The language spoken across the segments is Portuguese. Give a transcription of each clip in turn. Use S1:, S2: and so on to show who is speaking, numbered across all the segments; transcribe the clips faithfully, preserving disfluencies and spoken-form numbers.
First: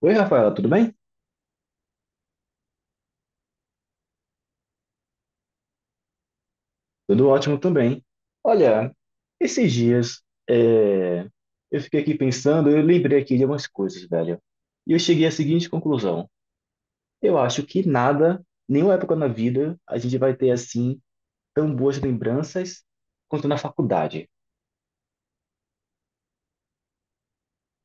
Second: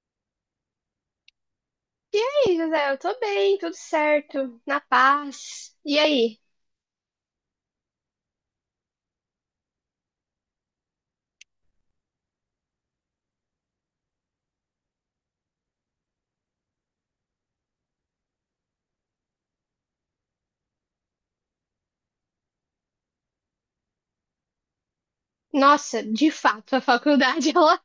S1: Oi, Rafaela, tudo bem?
S2: E aí, José, eu tô bem, tudo certo, na paz. E aí?
S1: Tudo ótimo também. Olha, esses dias é, eu fiquei aqui pensando, eu lembrei aqui de algumas coisas, velho. E eu cheguei à seguinte conclusão. Eu acho que nada, nenhuma época na vida, a gente vai ter assim tão boas lembranças quanto na faculdade.
S2: Nossa, de fato, a faculdade ela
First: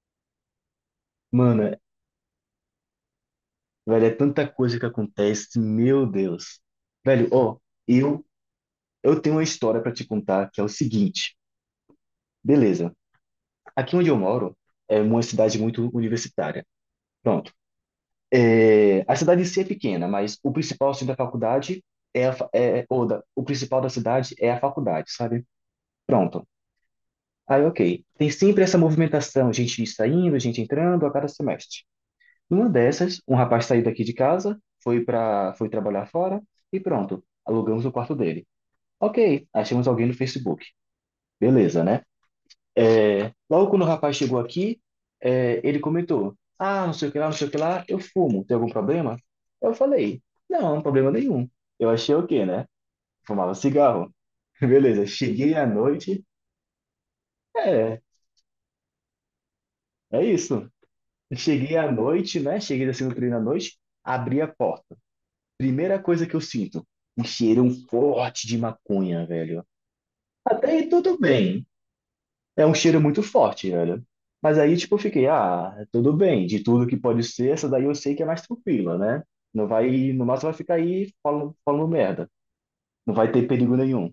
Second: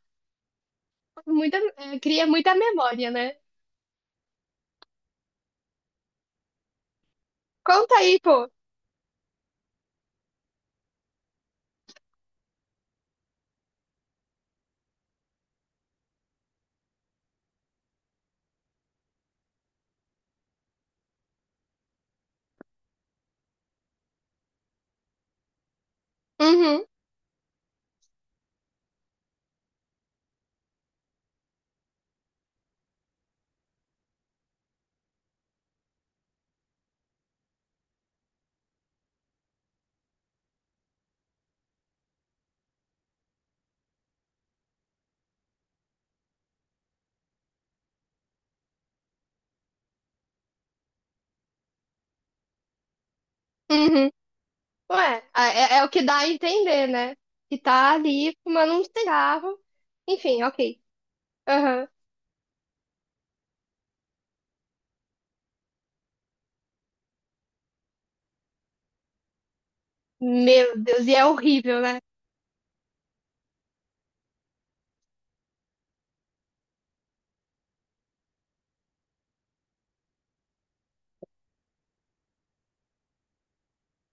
S2: faz muita-
S1: Mano,
S2: eh, cria muita memória, né?
S1: velho, é tanta coisa que acontece, meu Deus. Velho, ó,
S2: Conta aí,
S1: eu,
S2: pô.
S1: eu tenho uma história pra te contar que é o seguinte. Beleza, aqui onde eu moro é uma cidade muito universitária. Pronto. É, a cidade em si é pequena, mas o principal centro da faculdade é, a, fa- é é, ou da, o principal da cidade é a faculdade, sabe? Pronto.
S2: Uhum,
S1: Aí, ok. Tem sempre essa movimentação, gente saindo, gente entrando a cada semestre. Numa dessas, um rapaz saiu daqui de casa, foi para, foi trabalhar fora e pronto, alugamos o quarto dele. Ok, achamos alguém no Facebook. Beleza, né? É, logo quando o rapaz chegou aqui, é, ele comentou: Ah, não sei o que lá, não sei o que lá, eu fumo, tem algum problema? Eu falei: Não, problema nenhum. Eu achei o quê, né? Fumava
S2: uhum.
S1: cigarro. Beleza,
S2: Ué, a-
S1: cheguei à
S2: é, é o que dá
S1: noite,
S2: a entender, né? Que tá
S1: é,
S2: ali fumando um cigarro.
S1: é
S2: Enfim,
S1: isso.
S2: ok.
S1: Cheguei
S2: Aham.
S1: à noite, né? Cheguei assim no treino à noite, abri a porta. Primeira coisa que eu sinto, um cheirão forte de maconha, velho. Até
S2: Meu
S1: aí
S2: Deus, e
S1: tudo
S2: é
S1: bem,
S2: horrível, né?
S1: é um cheiro muito forte, velho. Mas aí, tipo, eu fiquei, ah, tudo bem, de tudo que pode ser, essa daí eu sei que é mais tranquila, né? Não vai, no máximo vai ficar aí falando, falando merda. Não vai ter perigo nenhum.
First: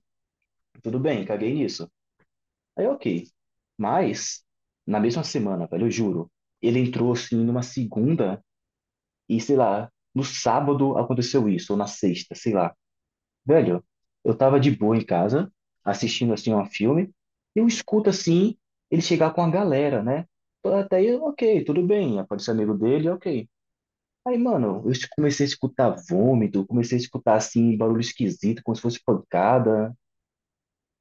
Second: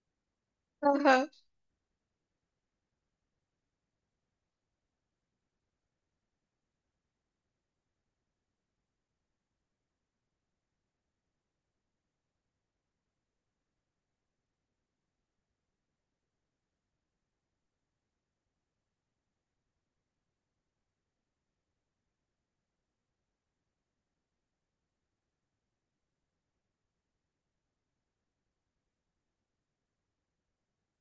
S1: Tudo bem,
S2: Aham.
S1: caguei nisso. Aí, ok. Mas, na mesma semana, velho, eu juro, ele entrou assim numa segunda e, sei lá, no sábado aconteceu isso, ou na sexta, sei lá. Velho, eu tava de boa em casa, assistindo assim um filme, e eu escuto assim ele chegar com a galera, né? Até aí, ok, tudo bem, aparece amigo dele, ok. Aí, mano, eu es- comecei a escutar vômito, comecei a escutar assim barulho esquisito, como se fosse pancada,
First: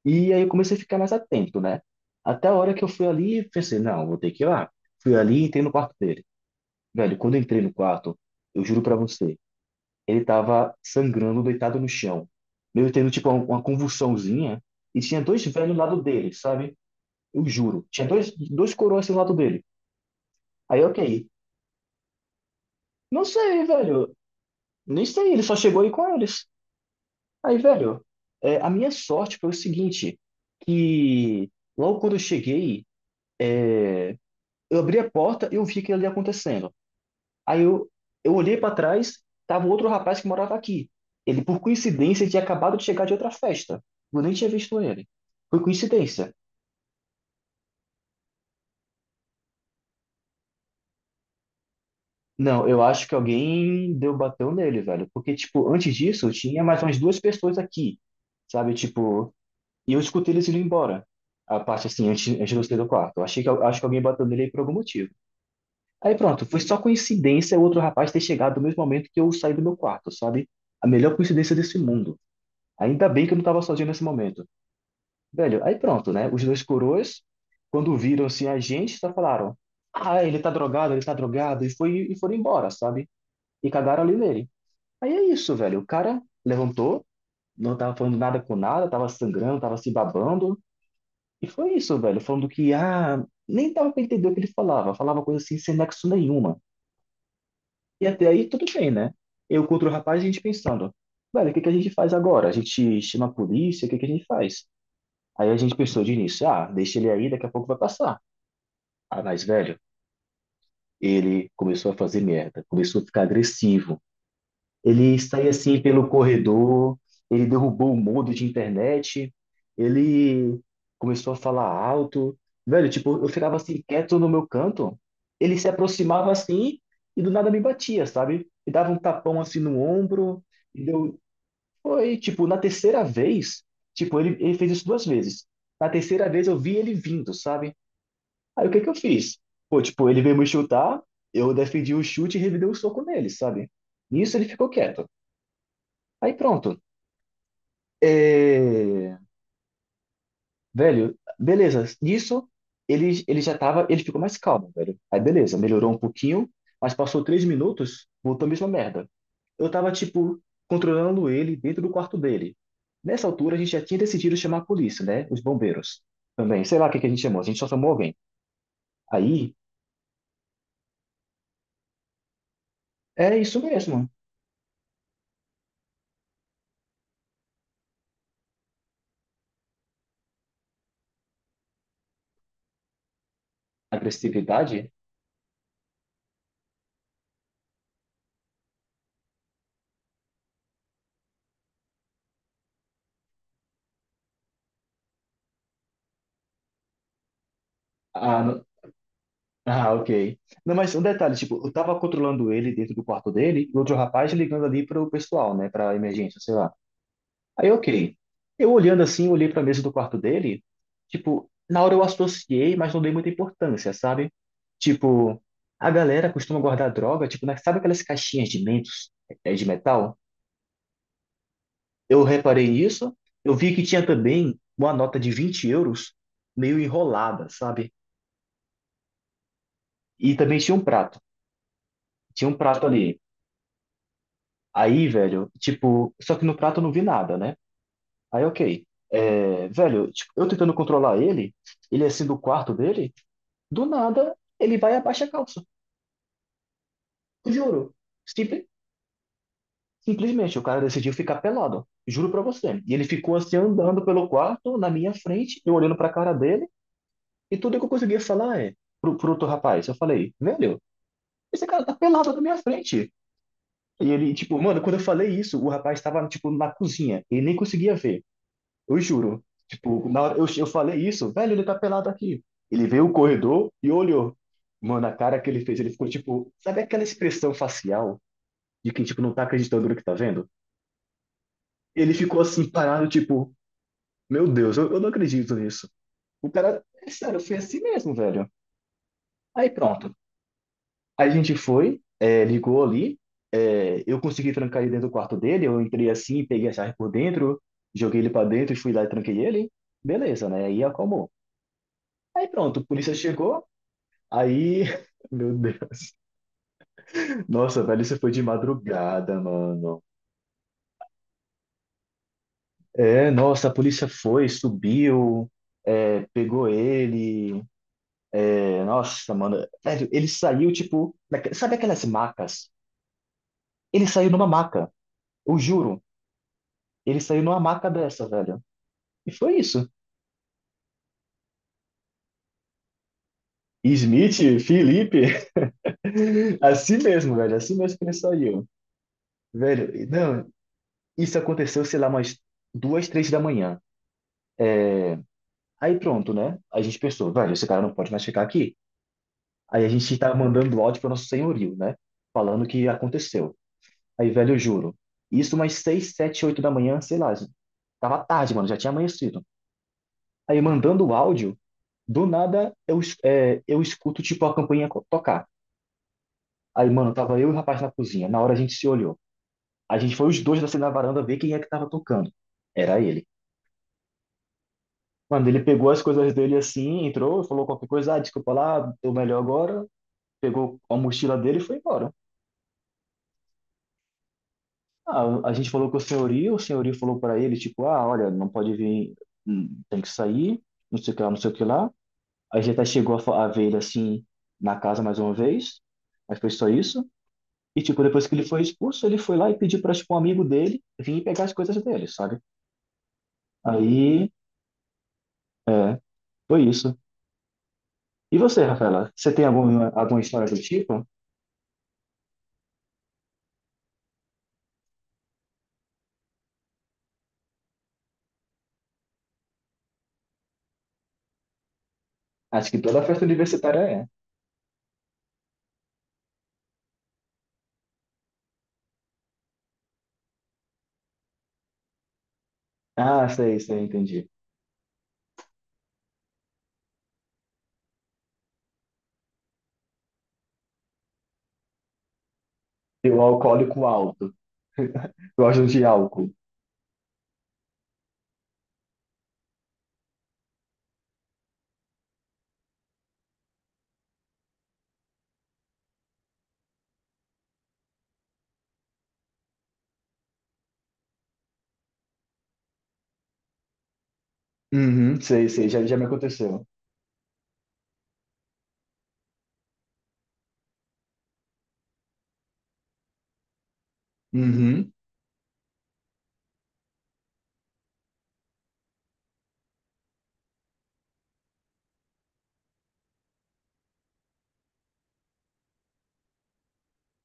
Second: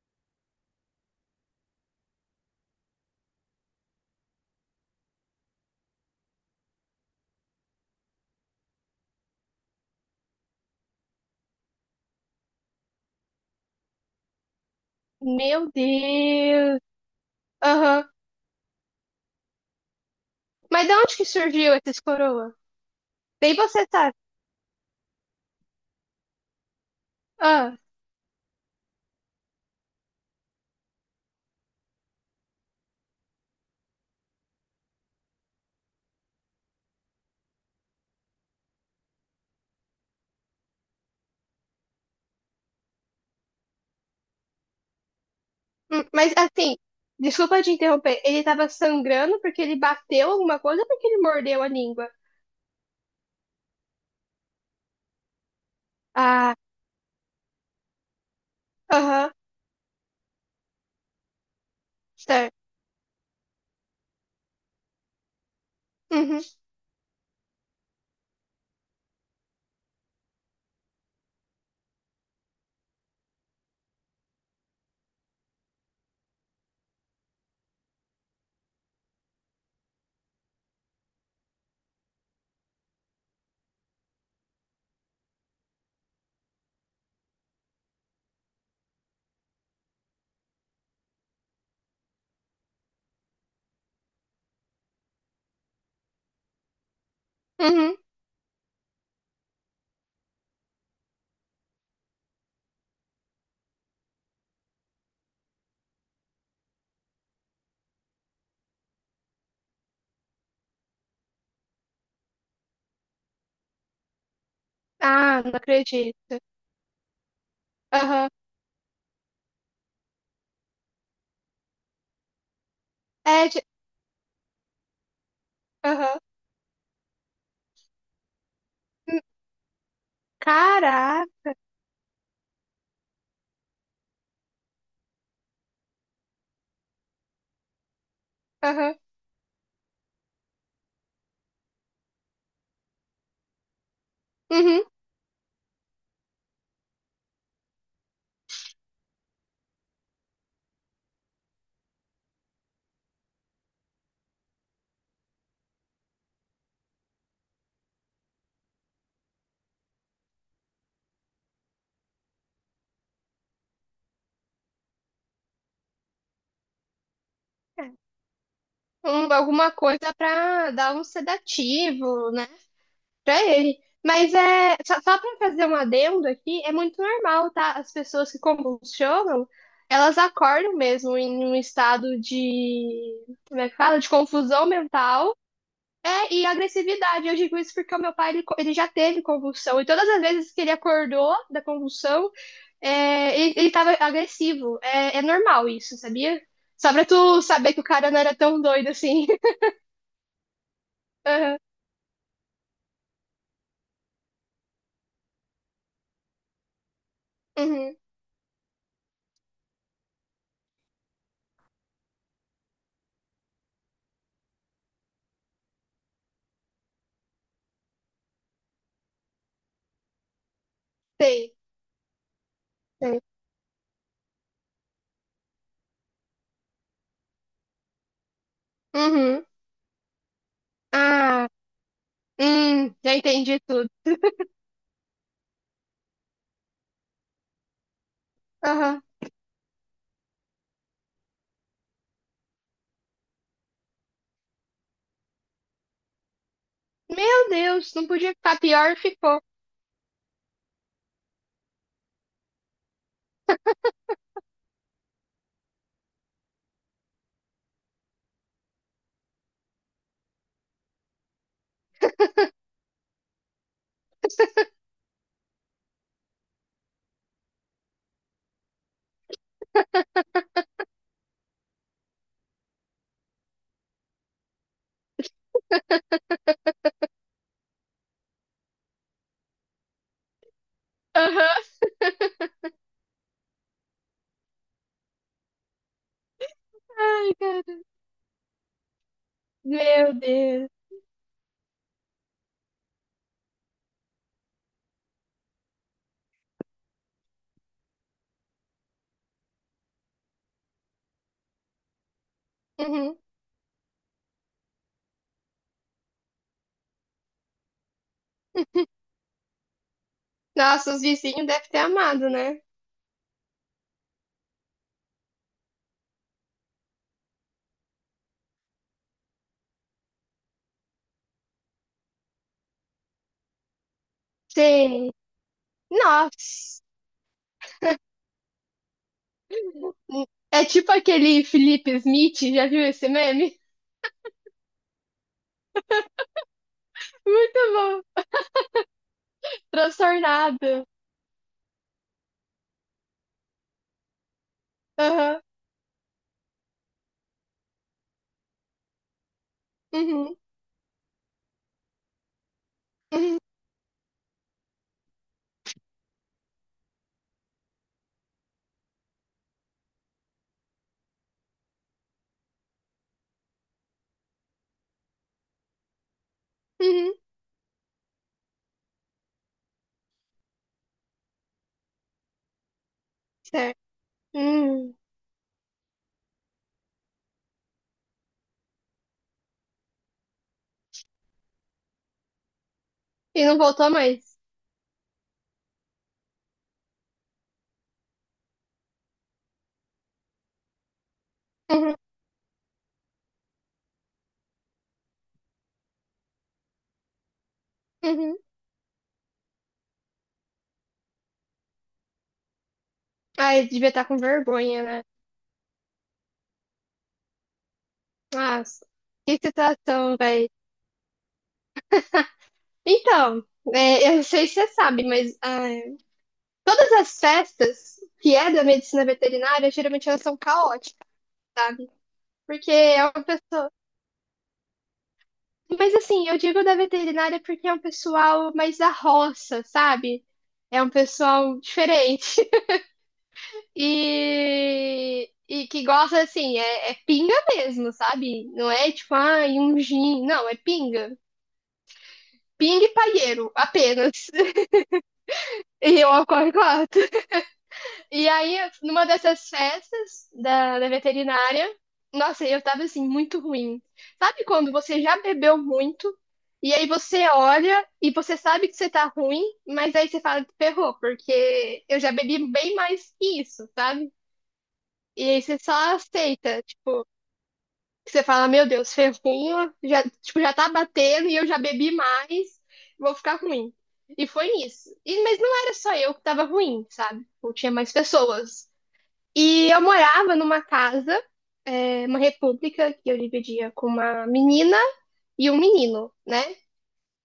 S1: e aí eu comecei a ficar mais atento, né? Até a hora que eu fui ali, e pensei, não, vou ter que ir lá. Fui ali e entrei no quarto dele. Velho, quando eu entrei no quarto, eu juro pra você ele estava sangrando, deitado no chão. Meio tendo, tipo, uma uma convulsãozinha. E tinha dois
S2: Meu
S1: velhos do lado dele, sabe?
S2: Deus.
S1: Eu juro.
S2: Aham.
S1: Tinha dois, dois coroas assim do lado dele. Aí,
S2: Mas de
S1: ok.
S2: onde que surgiu esses coroa?
S1: Não
S2: Nem
S1: sei,
S2: você sabe.
S1: velho. Nem sei, ele só chegou aí com eles. Aí,
S2: Ah.
S1: velho, é, a minha sorte foi o seguinte, que logo quando eu cheguei, é, eu abri a porta e eu vi aquilo ali acontecendo. Aí eu, eu olhei para trás, tava um outro rapaz que morava aqui. Ele, por coincidência, tinha acabado de chegar de outra festa. Eu nem tinha visto ele. Foi
S2: Hum, mas
S1: coincidência.
S2: assim, desculpa te interromper. Ele tava sangrando porque ele bateu alguma coisa ou porque ele mordeu a língua?
S1: Não, eu acho que alguém deu bateu nele, velho. Porque, tipo, antes disso,
S2: Ah,
S1: tinha mais umas duas pessoas aqui, sabe?
S2: aham,
S1: Tipo, e eu escutei eles indo embora. A parte, assim, antes, antes de
S2: certo.
S1: eu sair do quarto. Eu achei que, acho que alguém bateu nele aí por algum motivo. Aí
S2: Uhum,
S1: pronto, foi só coincidência o outro rapaz ter chegado no mesmo momento que eu saí do meu quarto, sabe? A melhor coincidência desse mundo. Ainda bem que eu não tava sozinho nesse momento. Velho, aí pronto, né? Os dois coroas, quando viram-se a gente, só falaram: Ah, ele tá drogado, ele tá drogado, e, foi, e foram embora, sabe? E cagaram ali nele. Aí é isso, velho. O cara levantou, não tava falando nada com nada, tava sangrando, tava se babando, e foi isso, velho. Falando que, ah, nem dava pra entender o que ele falava, falava coisa assim sem nexo nenhuma.
S2: uhum.
S1: E até aí tudo bem, né? Eu contra o rapaz, a gente pensando: Velho, o que que a gente faz agora? A gente chama a polícia, o que que a gente faz? Aí a gente pensou de início: Ah, deixa ele aí, daqui a pouco vai passar. A mais velho, ele começou a fazer merda, começou a ficar agressivo. Ele
S2: Ah,
S1: saía
S2: não
S1: assim pelo
S2: acredito.
S1: corredor, ele derrubou o
S2: Aham,
S1: modo de internet, ele começou a falar alto. Velho, tipo, eu
S2: é
S1: ficava
S2: de.
S1: assim quieto no meu canto, ele se
S2: Aham.
S1: aproximava assim e do nada me batia, sabe? Me dava um
S2: Hum,
S1: tapão assim no ombro, e deu...
S2: caraca.
S1: Foi, tipo, na terceira vez, tipo, ele, ele fez isso duas vezes. Na terceira vez eu vi ele vindo, sabe? Aí o que que eu
S2: Aham,
S1: fiz? Pô, tipo, ele veio me chutar, eu defendi o chute e revidei o soco nele, sabe? Nisso ele ficou
S2: uhum.
S1: quieto. Aí pronto. É... Velho, beleza. Nisso ele, ele já tava, ele ficou mais calmo, velho. Aí beleza, melhorou um pouquinho, mas passou três minutos, voltou a mesma merda. Eu tava, tipo, controlando ele dentro do quarto dele. Nessa altura a gente já tinha decidido chamar a polícia, né? Os bombeiros também. Sei lá o que que a gente chamou, a gente só chamou alguém.
S2: Um-
S1: Aí,
S2: alguma coisa pra dar um sedativo, né?
S1: é
S2: Pra
S1: isso
S2: ele.
S1: mesmo.
S2: Mas é só, só para fazer um adendo aqui, é muito normal, tá? As pessoas que convulsionam, elas acordam mesmo em um estado de, como é que fala? De confusão
S1: Agressividade.
S2: mental, é, e agressividade. Eu digo isso porque o meu pai, ele, co- ele já teve convulsão, e todas as vezes que ele acordou da convulsão, é, ele, ele tava agressivo. É, é normal isso, sabia? Só pra tu saber que o cara não era tão doido assim.
S1: Ah, ok. Não, mas um detalhe, tipo,
S2: Aham.
S1: eu tava controlando ele dentro do quarto dele, e outro rapaz ligando ali pro pessoal, né, pra emergência, sei lá. Aí,
S2: Uhum.
S1: ok. Eu olhando assim, olhei pra mesa do quarto dele, tipo, na hora eu associei, mas não dei muita importância, sabe? Tipo, a galera costuma guardar droga, tipo, na- sabe aquelas caixinhas de mentos, é, de metal?
S2: Sei,
S1: Eu reparei nisso,
S2: sei.
S1: eu vi que tinha também uma nota de vinte euros meio enrolada, sabe?
S2: Uhum.
S1: E também tinha um prato.
S2: Ah.
S1: Tinha um prato
S2: Hum, já
S1: ali.
S2: entendi tudo.
S1: Aí, velho, tipo, só que no prato eu não vi nada, né? Aí, ok.
S2: Aham.
S1: É, velho, tipo, eu tentando controlar ele, ele é assim do quarto dele, do nada ele vai e abaixa a calça.
S2: Meu Deus,
S1: Juro.
S2: não podia ficar
S1: Simple-
S2: pior, ficou.
S1: simplesmente, o cara decidiu ficar pelado. Juro pra você. E ele ficou assim andando pelo quarto, na minha frente, eu olhando pra cara dele, e tudo que eu conseguia falar é pro, pro outro rapaz. Eu falei, velho, esse cara tá pelado na minha frente. E ele, tipo, mano, quando eu falei isso, o rapaz tava, tipo, na cozinha. Ele nem conseguia ver. Eu juro. Tipo, na hora eu, eu falei isso, velho, ele tá pelado aqui. Ele veio o corredor e olhou. Mano, a cara que ele fez, ele ficou tipo, sabe aquela expressão facial de quem, tipo, não tá acreditando no que tá vendo?
S2: Aham.
S1: Ele ficou assim, parado, tipo, meu Deus, eu, eu não acredito nisso. O cara, é
S2: Ai,
S1: sério, foi
S2: cara.
S1: assim mesmo, velho. Aí
S2: Meu
S1: pronto.
S2: Deus.
S1: Aí a gente foi, é, ligou ali, é, eu consegui trancar ele dentro do quarto dele, eu entrei assim, peguei a chave por dentro, joguei ele pra dentro e fui lá e tranquei ele. Beleza, né? Aí acalmou. Aí pronto, a polícia
S2: Uhum.
S1: chegou, aí, meu Deus. Nossa, velho, isso foi de madrugada, mano.
S2: Nossa, os vizinhos devem ter amado, né?
S1: É, nossa, a polícia foi, subiu, é, pegou ele. É, nossa, mano. Velho, ele saiu, tipo, naque- sabe aquelas macas? Ele saiu numa maca,
S2: Sim.
S1: eu juro.
S2: Nossa.
S1: Ele saiu numa maca dessa, velho. E foi isso.
S2: É tipo aquele Felipe Smith, já viu esse meme?
S1: Smith, Felipe, assim mesmo, velho,
S2: Muito
S1: assim mesmo que ele
S2: bom.
S1: saiu. Velho, não,
S2: Transtornado.
S1: isso aconteceu, sei lá, umas duas, três da manhã. É,
S2: Aham.
S1: aí pronto, né? A gente pensou, velho, esse cara não pode mais ficar aqui. Aí a gente tá
S2: Uhum.
S1: mandando áudio para nosso senhorio, né? Falando o que
S2: Uhum.
S1: aconteceu. Aí, velho, eu juro. Isso umas seis, sete, oito da manhã, sei lá. Tava tarde, mano, já tinha amanhecido. Aí mandando o áudio, do nada eu, es- é, eu escuto tipo a campainha co- tocar. Aí, mano,
S2: Uhum.
S1: tava eu e o rapaz na cozinha. Na hora a gente se olhou. A gente foi os dois assim na varanda ver quem é que tava tocando. Era ele.
S2: Certo. Hum.
S1: Mano, ele pegou as coisas dele assim, entrou, falou qualquer coisa, ah, desculpa lá, tô melhor agora, pegou a mochila dele e foi embora.
S2: E não voltou mais.
S1: Ah, a gente falou com o senhorio, o senhorio falou para ele, tipo, ah, olha, não pode vir, hum, tem que sair, não sei o que lá, não sei o que lá.
S2: Uhum.
S1: A gente até chegou a, fa- a ver ele assim na casa mais uma vez, mas foi só isso. E, tipo, depois que
S2: Uhum.
S1: ele foi expulso, ele foi lá e pediu para tipo, um amigo dele vir pegar as coisas dele, sabe?
S2: Ai, devia estar com
S1: Aí,
S2: vergonha, né?
S1: é, foi isso. E você,
S2: Nossa.
S1: Rafaela, você
S2: Que
S1: tem alguma,
S2: situação,
S1: alguma história
S2: velho.
S1: do tipo?
S2: Então, é, eu não sei se você sabe, mas ah, todas as festas que é da medicina veterinária, geralmente elas são caóticas, sabe? Porque
S1: Acho que toda
S2: é
S1: festa
S2: uma pessoa.
S1: universitária é.
S2: Mas assim, eu digo da veterinária porque é um pessoal mais da roça, sabe? É um pessoal diferente.
S1: Ah, sei, sei, entendi.
S2: E, e que gosta, assim, é, é pinga mesmo, sabe? Não é tipo, ah um gin. Não, é pinga. Pinga e
S1: E o
S2: paieiro,
S1: alcoólico
S2: apenas.
S1: alto. Gosto de
S2: E eu
S1: álcool.
S2: ocorre claro. E aí, numa dessas festas da, da veterinária, nossa, eu tava assim, muito ruim. Sabe quando você já bebeu muito, e aí você olha e você sabe que você tá ruim, mas aí você fala, ferrou, porque eu já bebi bem mais que isso, sabe?
S1: Uhum,
S2: E aí
S1: sei,
S2: você
S1: sei, já,
S2: só
S1: já me
S2: aceita,
S1: aconteceu.
S2: tipo, que você fala, meu Deus, ferrou, já, tipo, já tá batendo e eu já bebi mais, vou ficar ruim. E foi isso.
S1: Uhum.
S2: E, mas não era só eu que tava ruim, sabe? Tipo, tinha mais pessoas. E eu morava numa casa, é, uma república, que eu dividia com uma menina e um menino, né?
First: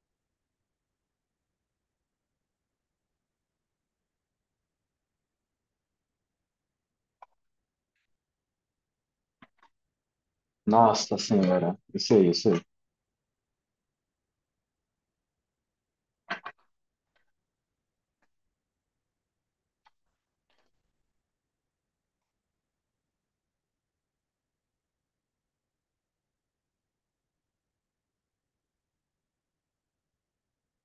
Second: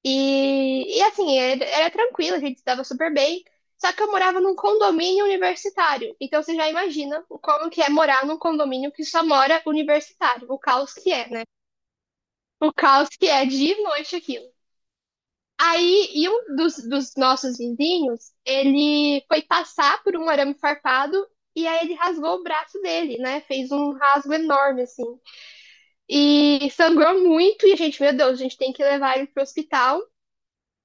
S2: E, e assim, era, era tranquilo, a gente se dava super bem. Só que eu morava num condomínio universitário. Então você já imagina o como que é morar num condomínio que só mora universitário, o caos que
S1: Nossa
S2: é, né?
S1: senhora, eu sei, eu sei.
S2: O caos que é de noite aquilo. Aí, e um dos, dos nossos vizinhos, ele foi passar por um arame farpado e aí ele rasgou o braço dele, né? Fez um rasgo enorme, assim. E sangrou muito e a gente, meu Deus, a gente tem que levar ele pro hospital.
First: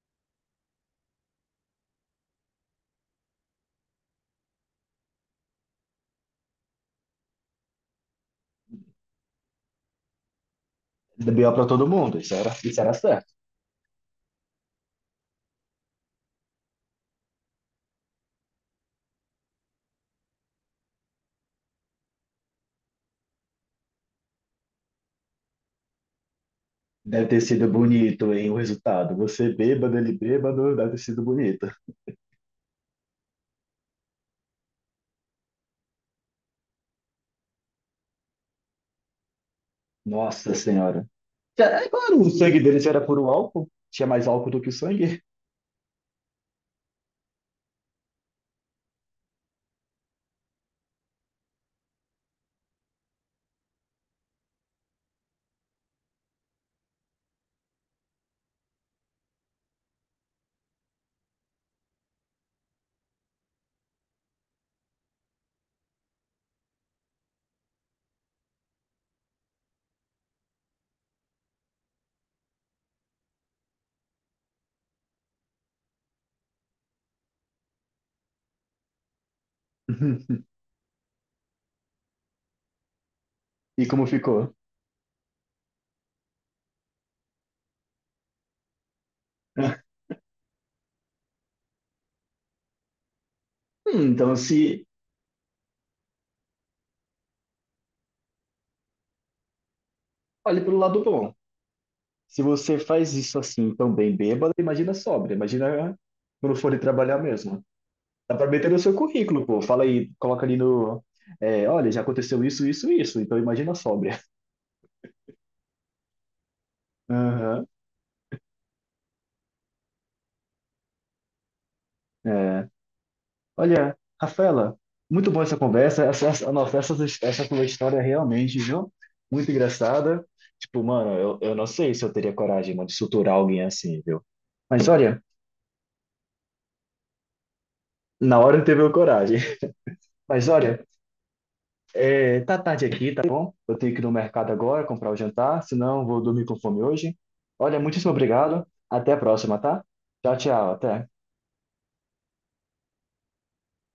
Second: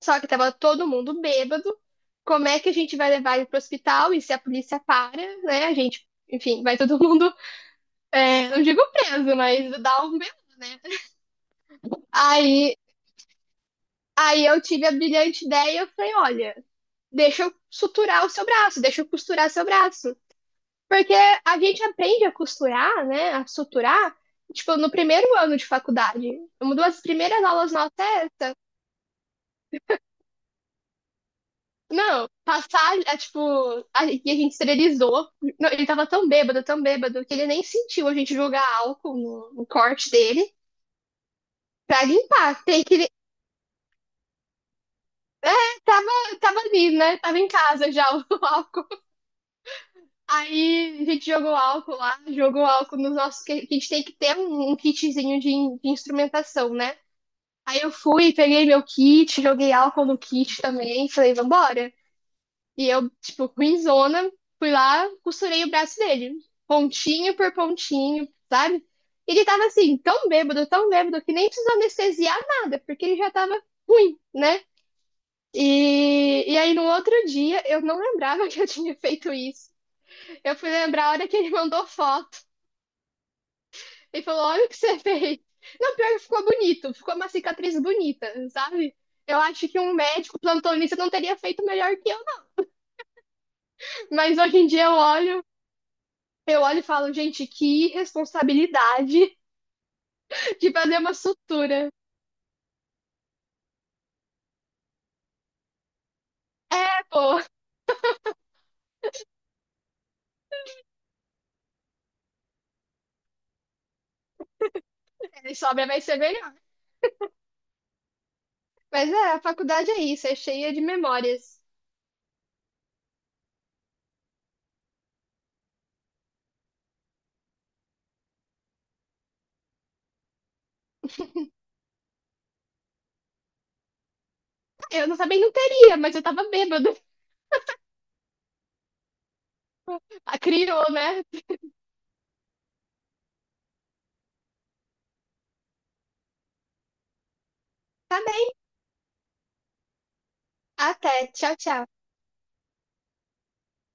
S2: Só que tava todo mundo bêbado. Como é que a gente vai levar ele pro hospital? E se a polícia para, né? A gente, enfim, vai todo mundo, é, não digo preso, mas dá um belo, né?
S1: B O pra todo mundo, isso era,
S2: Aí,
S1: isso era certo.
S2: aí eu tive a brilhante ideia, eu falei, olha, deixa eu suturar o seu braço, deixa eu costurar seu braço. Porque a gente aprende a costurar, né, a suturar, tipo, no primeiro ano de faculdade. Uma das
S1: Deve ter
S2: primeiras
S1: sido
S2: aulas nossas é,
S1: bonito, hein, o resultado. Você bêbado, ele bêbado, deve ter sido bonito.
S2: não, passar, é, tipo, a, e a gente esterilizou. Não, ele tava tão bêbado, tão bêbado, que ele nem sentiu a gente jogar álcool no, no corte dele
S1: Nossa senhora. É
S2: pra
S1: claro, o sangue
S2: limpar. Tem
S1: deles
S2: que,
S1: era
S2: ele
S1: puro álcool. Tinha mais álcool do que sangue.
S2: tava, tava ali, né, tava em casa já o álcool. Aí a gente jogou álcool lá, jogou álcool nos nossos. Que a gente tem que ter um, um kitzinho de, in- de instrumentação, né? Aí eu fui, peguei meu kit, joguei álcool no kit também, falei, vambora. E eu, tipo, ruinzona, fui lá, costurei o braço dele, pontinho por pontinho, sabe? Ele tava assim, tão bêbado, tão bêbado, que nem precisou anestesiar nada, porque ele já tava ruim, né? E, e aí no outro dia, eu não lembrava que eu tinha feito isso. Eu fui lembrar a hora que ele mandou foto.
S1: E como
S2: Ele
S1: ficou?
S2: falou: Olha o que você fez. Não, pior que ficou bonito, ficou uma cicatriz bonita, sabe? Eu acho que um médico plantonista não teria feito melhor que eu, né?
S1: Hum, então,
S2: Mas hoje em dia
S1: se...
S2: eu olho, eu olho e falo, gente, que responsabilidade
S1: Olha
S2: de
S1: pelo
S2: fazer
S1: lado
S2: uma
S1: bom.
S2: sutura.
S1: Se você faz isso assim, tão bem bêbado, imagina sóbrio. Imagina quando for ir
S2: É,
S1: trabalhar
S2: pô,
S1: mesmo. Dá pra meter no seu currículo, pô. Fala aí, coloca ali no. É, olha, já aconteceu isso, isso, isso. Então imagina a sóbria.
S2: ele sobra vai ser melhor.
S1: Aham.
S2: Mas é, a faculdade é isso, é cheia de memórias.
S1: É. Olha, Rafaela, muito boa essa conversa. Essa, essa, nossa, essa, essa tua história realmente, viu? Muito engraçada. Tipo, mano, eu, eu não sei se eu teria coragem, mano, de suturar alguém assim, viu? Mas
S2: Eu não
S1: olha,
S2: também não teria, mas eu tava bêbado.
S1: na hora não teve coragem.
S2: A
S1: Mas
S2: criou,
S1: olha,
S2: né?
S1: é, tá tarde aqui, tá bom? Eu tenho que ir no mercado agora comprar o jantar, senão vou dormir com fome hoje. Olha, muitíssimo
S2: Tá bem.
S1: obrigado. Até a próxima, tá? Tchau, tchau, até.
S2: Até. Tchau, tchau.